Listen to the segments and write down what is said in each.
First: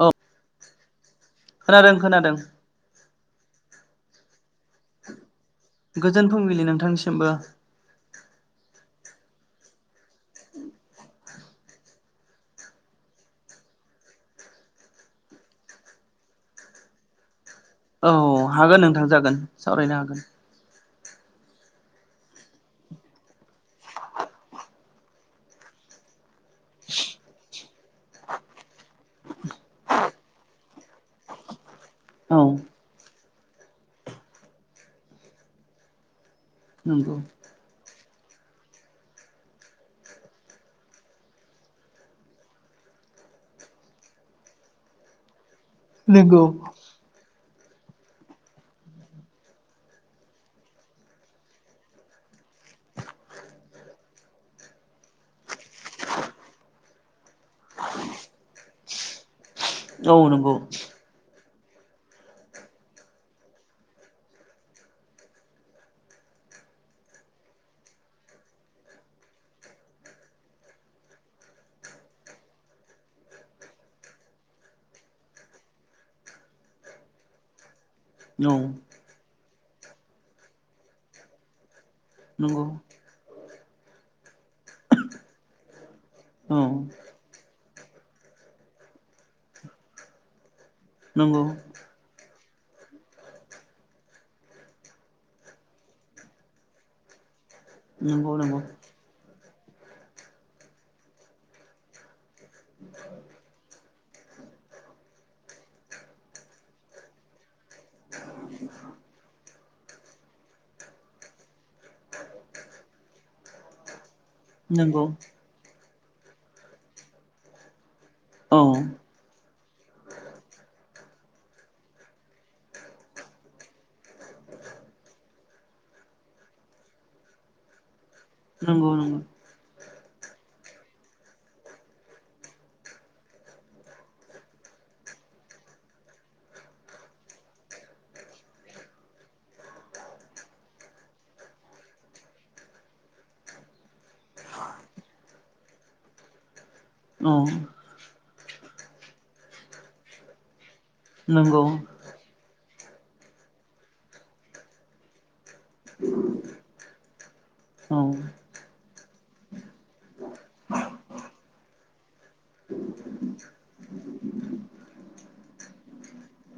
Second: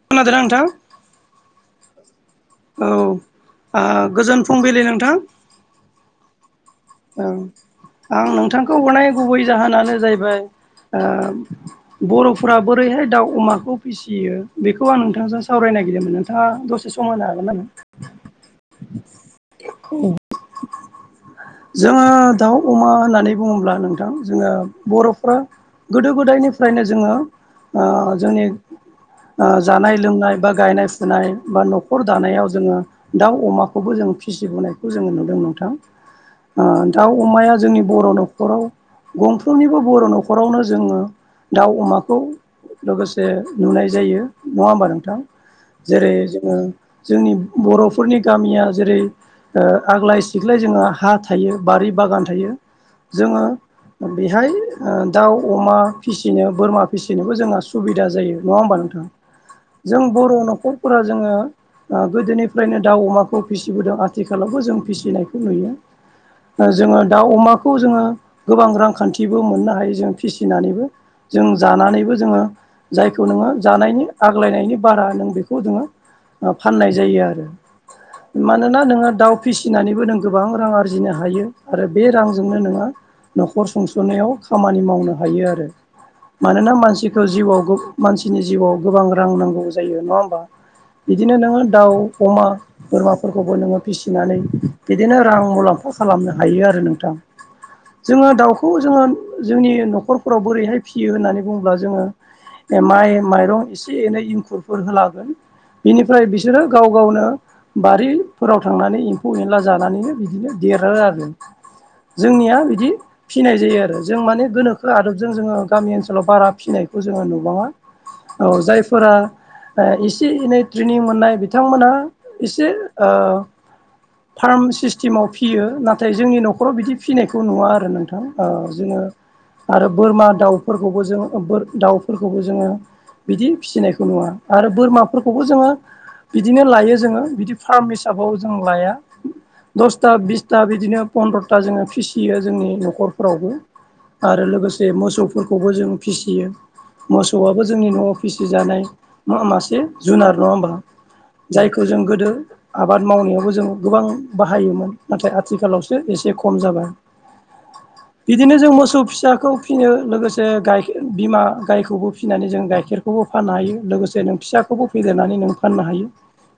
औ खोनादों ना नोंथां? खोनादों खोनादों। औ ओ गोजोन फुंबिलि नोंथां। गोजोन फुंबिलि नों औ आं नोंथांखौ हरनाय गुबै जाहोनानो जाहैबा ओ बर'फोरा बोरैहाय दाउ अमाखौ फिसियो बेखौ आं नोंथांजों सावरायनो नागिरदोंमोन। नोंथांङा दसे सम होनो हागोन ना आंनो? औ हागोन नोंथां जागोन सावरायनो हागोन। जोंङो दाउ अमा होननानै बुङोब्ला नोंथां जोंङो बर'फ्रा गोदो गोदायनि फ्रायनो जोंङो। ओ जोंनि ओ जानाय लोंनाय बा गायनाय फुनाय बा नख नखर औ दानायाव जोंङो दाउ अमाखौबो जों फिसिबोनायखौ जोंङो नुदों नोंथां। ओ दाउ नंगौ अमाया जोंनि बर' न'ख खराव गंफ्रोमनिबो बर' न'खरावनो जोङो दाउ अमाखौ लोगोसे नुनाय जायो नङा होनबा नोंथां? जेरै नंगौ जोङो जोंनि बर'फोरनि गामिया जेरै ओ आग्लाय सिग्लाय जोङो हा थायो, बारि बागान थायो जोङो ओ बेहाय ओ दाउ अमा फिसिनो बोरमा फिसिनोबो जोंहा सुबिदा जायो नङा होमबा नोंथां? जों औ बर' नंगौ न'खरफोरा जोङो ओ गोदोनिफ्रायनो दाउ अमाखौ फिसिबोदों आथिखालावबो जों फिसिनायखौ नुयो। ओ जोङो दाउ अमाखौ जोङो गोबां रांखान्थिबो मोननो हायो जों फिसिनानैबो। जों जानानैबो जोङो जायखौ नोङो जानायनि आग्लायनायनि बारा नों बेखौ नोङो ओ फाननाय जायो आरो। औ मानोना नोङो दाउ फिसिनानैबो नों गोबां रां आरजिनो हायो। आरो बे रांजोंनो नंगौ नोङो न'खर संस'नायाव खामानि मावनो हायो आरो। औ मानोना मानसिखौ जिउआव मानसिनि जिउआव गोबां रां नांगौ जायो नङा होमबा? बिदिनो नंगौ नोङो दाउ, अमा, बोरमाफोरखौबो नोङो फिसिनानै बिदिनो रां मुलाम खौ खालामनो हायो आरो नोंथां। जोङो नंगौ नंगौ दाउखौ जोङो जोंनि न'खरफोराव बोरैहाय फियो होननानै बुङोब्ला जोङो माइ माइरं एसे एनै इंखुरफोर होनांगोन। बिनिफ्राय बिसोरो गाव गावनो बारिफोराव थांनानै एम्फौ एनला जानानैनो बिदिनो देरो आरो जोंनिया बिदि फिनाय जायो आरो। जों माने गोनोखो नंगौ आदबजों जोङो गामि ओनसोलाव बारा फिनायखौ जोङो नुबाङा। औ जायफोरा ओ एसे एनै ट्रेनिं मोन्नाय बिथांमोनहा एसे ओ फार्म सिस्टेमाव फि फियो नाथाय जोंनि न'खराव बिदि फिनायखौ नुवा आरो नोंथां ओ नंगौ जोङो नंगौ आरो बोरमा, दाउफोरखौबो जोङो बोर दाउफोरखौबो जोङो बिदि फिसिनायखौ नुवा आरो बोरमाफोरखौबो जोङो बिदिनो लायो जोङो, बिदि फार्म हिसाबाव जों लाया। थ्रा बिसथा बिदिनो पन्द्र'था जोङो फिसियो जोंनि न'खरफोरावबो। आरो लोगोसे मोसौफोरखौबो जों फिसियो। औ मोसौआबो जोंनि न'आव फिसिजानाय मा मासे जुनार नङा होमबा? नंगौ जायखौ जों गोदो आबाद मावनायावबो जों गोबां बाहायोमोन। नाथाय आथिखालावसो एसे खम जाबाय। उम बिदिनो जों मोसौ फिसाखौ फियो लोगोसे गाइखे बिमा गायखौबो फिनानै जों गाइखेर खौबो फाननो हायो लोगोसे नों फिसाखौबो फेदेरनानै नों फाननो हायो।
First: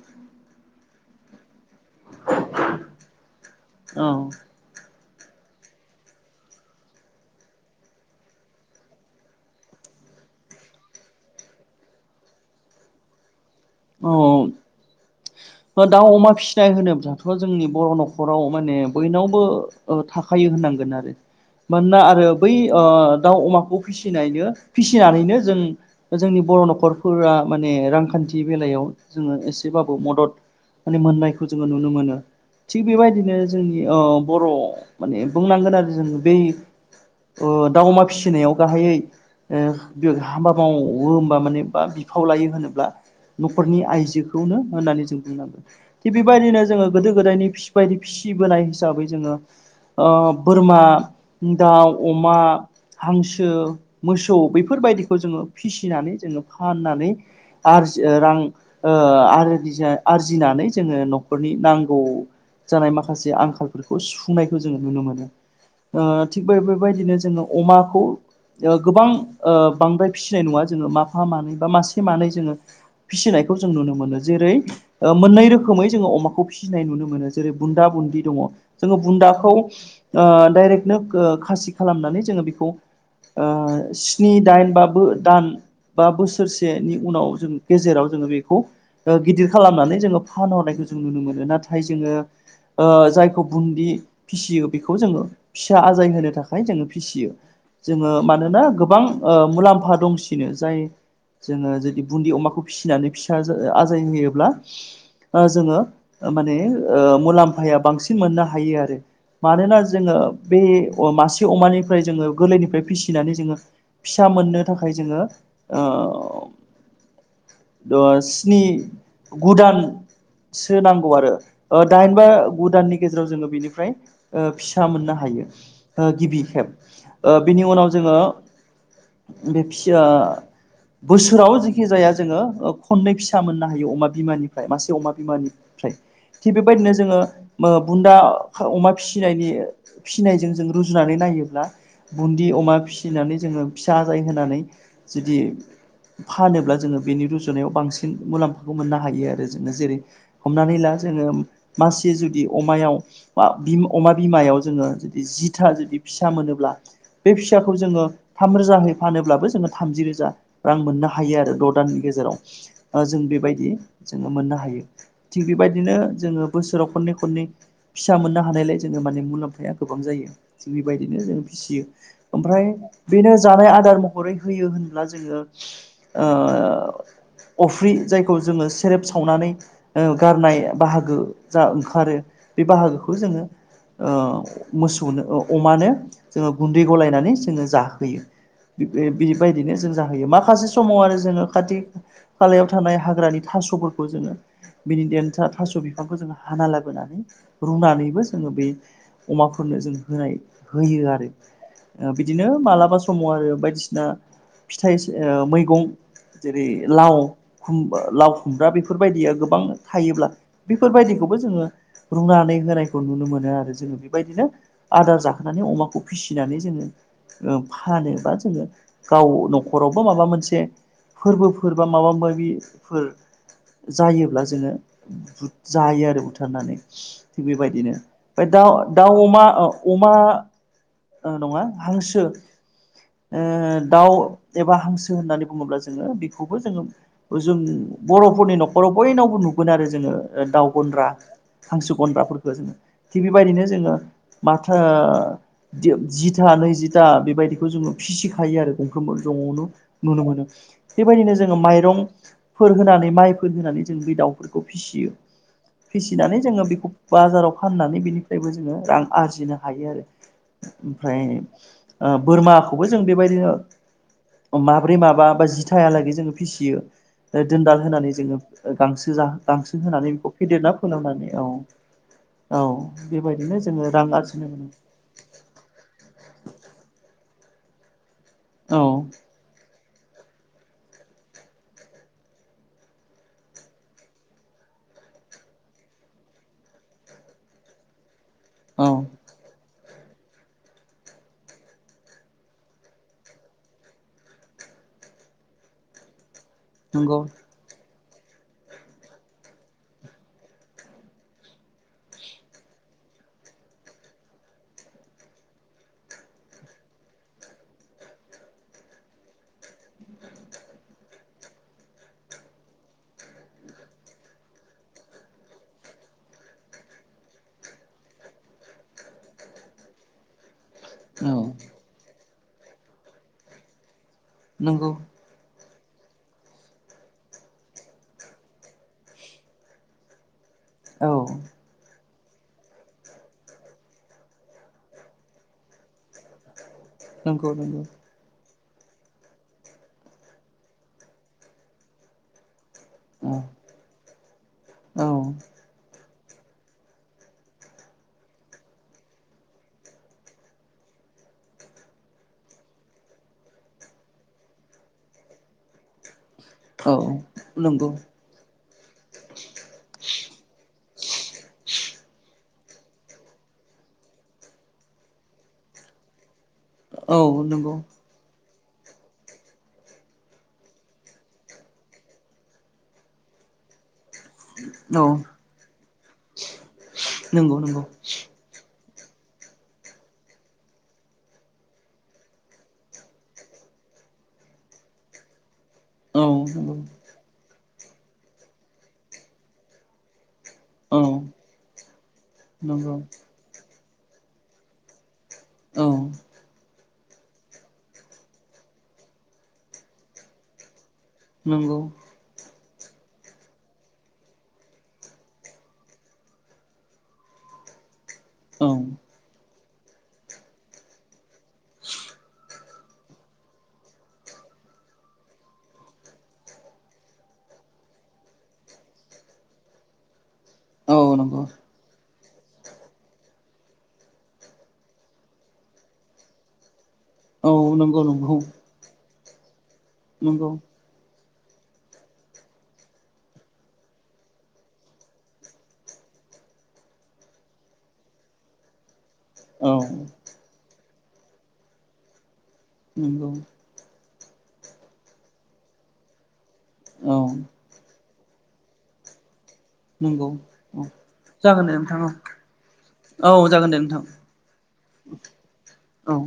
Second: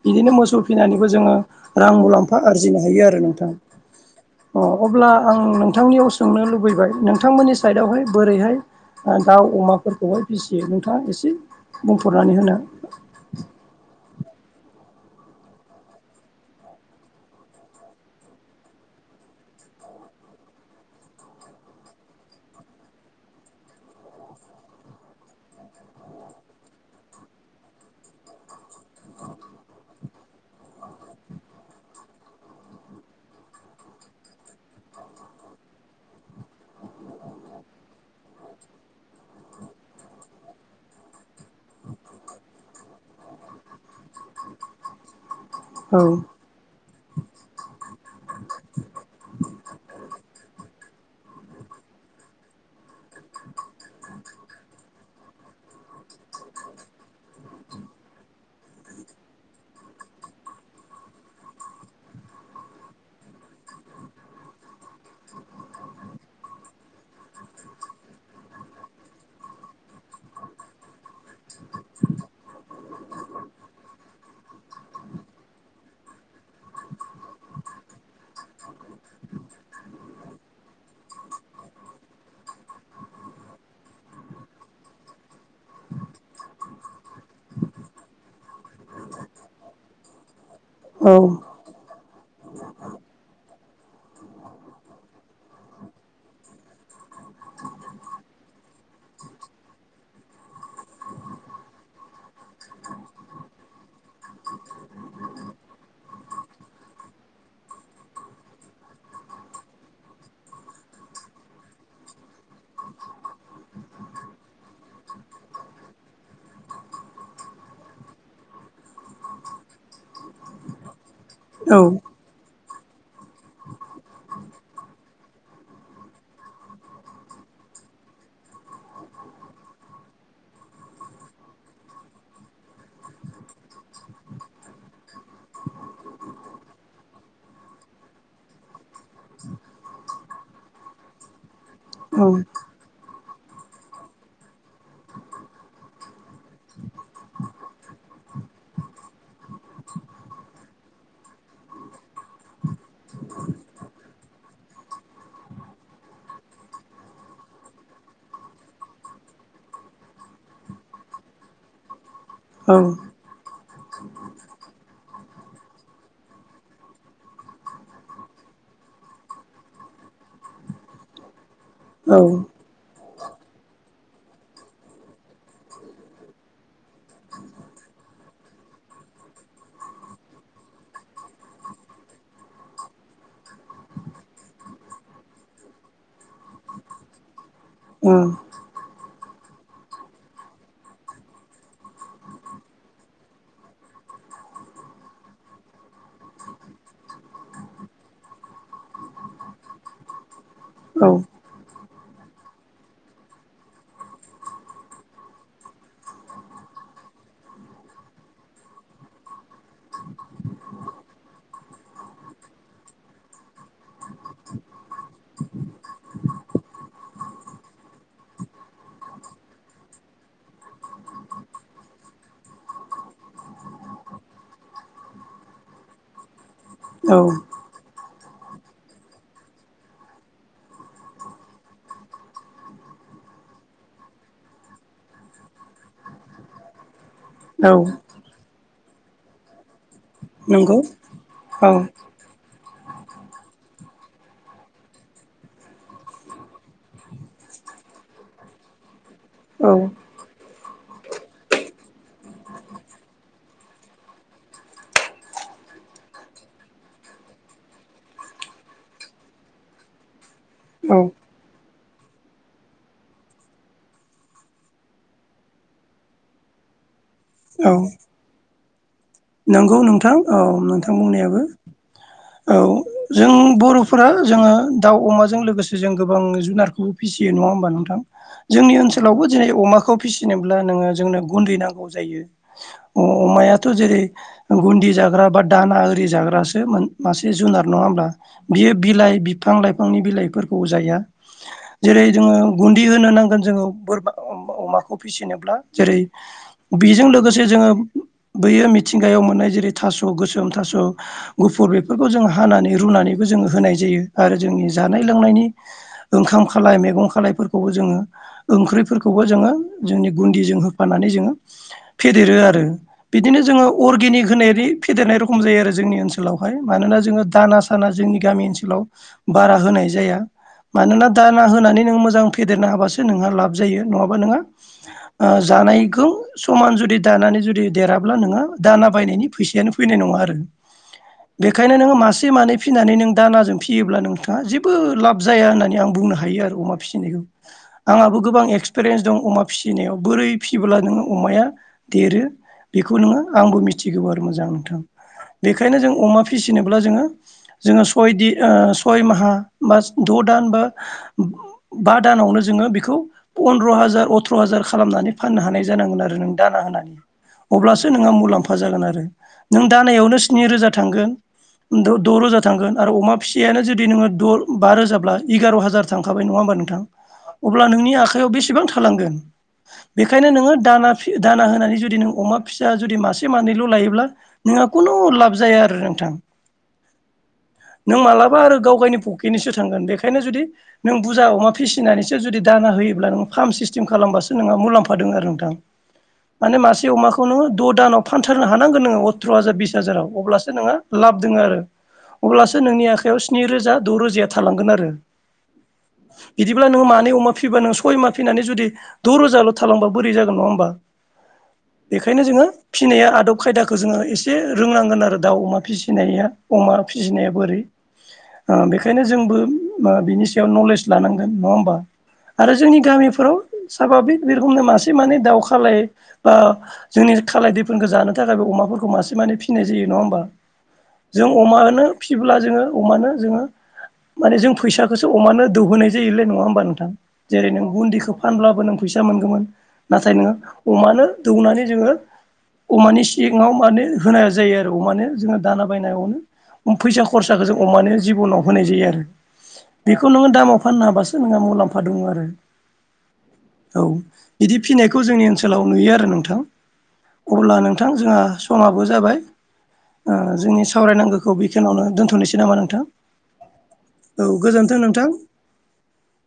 बिदिनो मोसौ फिनानैबो जोङो रां मुलाम्फा आरजिनो हायो आरो नोंथां। ओ अब्ला आं नोंथांनियाव सोंनो लुबैबाय, नोंथांमोननि साइडआवहाय बोरैहाय ओ दाउ अमाफोरखौहाय फिसियो नोंथाङा एसे बुंफोरनानै होदो ओ दाउ अमा फिसिनाय होनोब्लाथ' जोंनि बर' न'खराव माने बयनावबो ओ थाखायो होननांगोन आरो मानोना आरो बै ओ दाउ अमाखौ फिसिनायनो फिसिनानैनो जों जोंनि बर' न'खरफोरा माने रांखान्थि बेलायाव जोङो एसेबाबो मदद माने मोननायखौ जोङो नुनो मोनो। थिग बेबायदिनो जोंनि ओ बर' माने बुंनांगोन आरो जो जोङो बै ओ दाउ अमा फिसिनायाव गाहायै ओ हाबा होमबा माने बा बिफाव लायो होनोब्ला न'खरनि आइजोखौनो होननानै जों बुंनांगोन औ थिग बेबायदिनो जोंङो गोदो गोदायनि फिसि बायदि फिसिबोनाय हिसाबै जोंङो ओ बोरमा, दाउ, अमा हांसो, मोसौ बेफोरबायदिखौ जोंङो फिसिनानै जोंङो फाननानै आरजि रां ओ आरजि आरजिनानै जोंङो नखरनि नांगौ जानाय माखासे आंखालफोरखौ सुफुंनायखौ जोंङो नुनो मोनो। ओ थिग बे बेबायदिनो जोंङो अमाखौ ओ गोबां ओ बांद्राय फिसिनाय नङा जोंङो माफा मानै बा मासे मानै जोंङो फिसिनायखौ जों नुनो मोनो जेरै ओ मोननै रोखोमै जोंङो अमाखौ फिसिनाय नुनो मोनो जेरै बुन्दा बुदि दङ जोंङो बुन्दाखौ ओ डाइरेक्टनो ओ खासि खालामनानै जोंङो बिखौ ओ स्नि दाइन बाबो दान बा बोसोरसे नि उनाव जों गेजेराव जोंङो बेखौ ओ गिदिर खालामनानै जोङो फानहरनायखौ जों औ नुनो मोनो नाथाय जोङो ओ जायखौ बुन्दि फिसियो बेखौ जोङो फिसा आजाय होनो थाखाय जोङो फिसियो। जोङो मानोना गोबां ओ मुलाम्फा दंसिनो जाय जोङो जुदि बुन्दि अमाखौ फिसिनानै फिसा आजाय होयोब्ला ओ जोङो ओ माने मुलाम्फाया बांसिन मोननो हायो आरो। मानोना जोङो बे अ मासे अमानिफ्राय जोङो गोरलैनिफ्राय फिसिनानै जोङो फिसा मोननो थाखाय जोङो ओ द' स्नि गुदान सो नांगौ आरो ओ औ दाइन बा गुदाननि गेजेराव जोङो बेनिफ्राय ओ फिसा मोननो हायो ओ गिबि खेब ओ बिनि उनाव जोङो बे फिसा बोसोराव जिखिजाया जोङो ओ खनै फिसा मोननो हायो अमा बिमानिफ्राय मासे अमा बिमानिफ्राय थिग बेबायदिनो जोङो मो बुन्दा अमा फिसिनायनि फिसिनायजों जों रुजुनानै नायोब्ला औ बुन्दि अमा फि फिसिनानै जोङो फिसा आजाय होनानै जुदि फानोब्ला जोङो बेनि रुजुनायाव बांसिन मुलाम्फाखौ मोननो हायो आरो जोङो जेरै हमनानै ला जोङो मासे जुदि अमायाव अमा बिमायाव जोङो जुदि जिथा जुदि फिसा मोनोब्ला बे फिसाखौ जोङो थाम रोजाहै फानोब्लाबो जोङो थामजि रोजा रां मोननो हायो आरो द' दाननि गेजेराव ओ औ जों बेबायदि जोङो मोननो हायो। थिग बेबायदिनो जोङो बोसोराव खननै खननै फिसा मोननो हानायलाय जोङो माने मुलाम्फाया गोबां जायो जों बेबायदिनो जों फिसियो। औ ओमफ्राय बेनो जानाय आदार महरै होयो होनब्ला जोङो ओ अफ्रि जायखौ जोङो सेरेब सावनानै ओ गारनाय बाहागो जा ओंखारो बे बाहागोखौ जोङो ओ मोसौनो अमानो जोङो गुन्दै गलायनानै जोङो औ जाहोयो। बे बिनिफायदिनो जों जाहोयो माखासे समाव आरो जोङो खाथि खालायाव थानाय हाग्रानि थास'फोरखौ जोङो बिनि देन्था थास' बिफांखौ जोङो हाना लाबोनानै रुनानैबो जोङो बे अमाफोरनो जों होनाय होयो औ आरो। बिदिनो मालाबा समाव आरो बायदिसिना फिथाइसो ओ मैगं जेरै लाव खुम लाव खुमब्रा बेफोरबायदिया गोबां थायोब्ला बेफोरबायदिखौबो जोङो रुनानै होनायखौ नुनो मोनो आरो जोङो बेबायदिनो आदार जाखोनानै अमाखौ फिसिनानै जोङो ओ फानोबा जोङो गाव न'खरावबो माबा मोनसे फोरबोफोर बा माबा माबिफोर जायोब्ला जोङो जायो आरो बुथारनानै। औ बेबायदिनो फाय दा दाउ, अमा अ अमा ओ नङा हांसो ओ दाउ एबा हांसो होननानै बुङोब्ला जोङो बेखौबो जोङो ओजों औ बर'फोरनि न'खराव बयनावबो नुगोन आरो जोङो। ओ दाउ नंगौ गन्द्रा, औ हांसो औ गन्द्राफोरखो जोङो। थिग बेबायदिनो जोङो माथो जिथा नैजिथा बेबायदिखौ जोङो फिसिखायो आरो गंफ्रोमबो न'आवनो औ नुनो मोनो बेबायदिनो जोङो माइरं फोर होनानै माइफोर होनानै जों बे दाउफोरखौ फिसियो। फिसिनानै जोङो बेखौ बाजाराव फाननानै बेनिफ्रायबो जोङो रां आरजिनो हायो आरो। ओमफ्राय औ ओ बोरमाखौबो जों बेबायदिनो माब्रै माबा बा जि थाहालागै जोङो फिसियो ओ दोनदाल होनानै जोङो गांसो नंगौ जा-गांसो नोंथां होनानै बेखौ औ फेदेरना नोंथां फोलावनानै बुंनायाबो औ औ जों बेबायदिनो जोङो बर'फोरा रां आरजिनो जोङो मोनो दाव अमाजों लोगोसे जों गोबां जुनारखौबो फिसियो नङा होमबा नोंथां जोंनि ओनसोलावबो दिनै अमा बेखौ फिसिनोब्ला नोङो जोंनो गुन्दै नांगौ जायो अमायाथ' जेरै गुन्दि जाग्रा बा दाना ओरि जाग्रासो मासे जुनार नङा होमब्ला बियो औ बिलाइ बिफां लाइफांनि बिलाइफोरखौ जाया। जेरै जोङो गुन्दि होनो नांगोन जोङो बोरमा अमाखौ फिसिनोब्ला जेरै बेजों नंगौ लोगोसे जोङो बैयो मिथिंगायाव मोननाय जेरै थास' गोसोम थास' गुफुर बेफोरखौ जों हानानै रुनानैबो जोङो होनाय जायो आरो जोंनि जानाय लोंनायनि ओंखाम खालाय मैगं खालायफोरखौबो जोङो ओंख्रिफोरखौबो जोङो जोंनि गुन्दिजों होफानानै जोङो फेदेरो आरो बिदिनो जोङो अर्गेनिक होनाय फेदेरनाय रखम जायो आरो जोंनि ओनसोलावहाय मानोना जोङो दाना साना जोंनि गामि ओनसोलाव बारा होनाय जाया। मानोना दाना औ होनानै नोङो मोजां फेदेरनो हाबासो नोंहा लाब जायो नङाबा नोंङो नंगौ ओ जानायखौ समान जुदि दानानै जुदि देराब्ला नोङो दाना बायनायनि फैसायानो फैनाय नङा आरो। औ बेखायनो नोङो मासे मानै फिसिनानै नों दानाजों फियोब्ला नोंथाङा जेबो लाब जाया होननानै आं बुंनो हा यो आरो अमा फिसिनायखौ नंगौ नंगौ आंहाबो गोबां इक्सफिरेन्स दं अमा फिसिनायाव बोरै फिसियोब्ला नोङो अमाया देरो बेखौ नोङो औ आंबो मिथिगौ आरो मोजां नोंथां औ बेखायनो जों अमा फिसिनोब्ला जोङो जोङो सय दिन सय माहा बा द' दान बा बा दानावनो जोङो बेखौ पन्द्र' हाजार अथ्र' हाजार खालामनानै फाननो हानाय जानांगोन आरो नों दाना होनानै औ अब्लासो नंगौ नोंहा मुलाम्फा जागोन आरो नों दानायावनो स्नि रोजा थांगोन द-द' रोजा थांगोन आरो अमा फिसियानो जुदि नोङो द' बा रोजाब्ला एगार' हाजार थांखाब नङा होमबा नों औ अब्ला नंगौ नोंनि आखाइ आखायाव बेसेबां थालांगोन बेनिखायनो नोङो दाना दाना होनानै जुदि अमा फि फिसा जुदि मासे मानैल' लायोब्ला नोंहा खुनु औ लाब जाया आरो नोंथां नंगौ नंगौ नों मालाबा आरो गाव गावनि फ केदनिसो थांगोन बेखायनो जुदि नों बुरजा अमा फिसिनानैसो जुदि दाना होयोब्ला नों फार्म सिस्टेम खालामबासो नोंहा मुलाम्फा दङ आरो नोंथां। औ माने नंगौ मासे अमाखौ नोङो द' दानाव फानथारनो हानांगोन नोङो अथ्र' हाजार बिस हाजाराव अब्लासो नोंहा औ लाब दङ आरो अब्लासो नोंनि नंगौ आखायाव स्नि रोजा द' रोजाया थालांगोन आरो। औ बिदिब्लाब्ला नोङो मानै अमा फिबा नों सय मा फिनानै जुदि द' रोजाल' थालांबा बोरै जागोन नङा होमबा नोंगौ। ओंखायनो जोङो फिसिनाया आदब खायदाखौ जोङो एसे रोंनांगोन आरो दाउ अमा फिसिनाया। अमा फिसिनाया बोरै ओ औ बेखायनो जोंबो ओ बिनि याव नलेज लानांगोन नङा होमबा? आरो जोंनि गामिफोराव साभाबिक बे रखमनो मासे मानै दाउ खालाय ओ जोंनि खालाय दैफोनखौ जानो थाखाय बे अमाफोरखौ मासे माने फिसिनाय जायो नङा होमबा? औ जों नंगौ अमानो फिब्ला जोङो अमानो जोङो माने जों फैसाखौसो अमानो दौहोनाय जायोलै नङा होमबा नोंथां? औ जेरै नों नंगौ गुन्दैखौ नंगौ फानब्लाबो नों फैसा मोनगौमोन, नाथाय नोङो नंगौ अमानो दौनानै जोङो अमानि सिङाव माने होनाया जायो आरो अमानो जोङो दाना बायनायावनो। फैसा खरसाखौ जों अमानो जिबनाव होनाय जायो आरो। औ बेखौ नोङो दामाव फाननो हाबासो नोंहा मुलाम्फा दङ आरो। नोंगौ। औ बिदि फिनायखौ जोंनि ओनसोलाव नुयो [unintelligible] नोंथां औ अब्ला नोंथां जोंहा समाबो जाबाय। ओ नंगौ जोंनि औ सावरायनांगौ खौ जागोन दे बेखिनियावनो नोंथां दोन्थ'नोसै नामा नोंथां औ औ जागोन दे नोंथां औ गोजोनथों नोंथां। औ।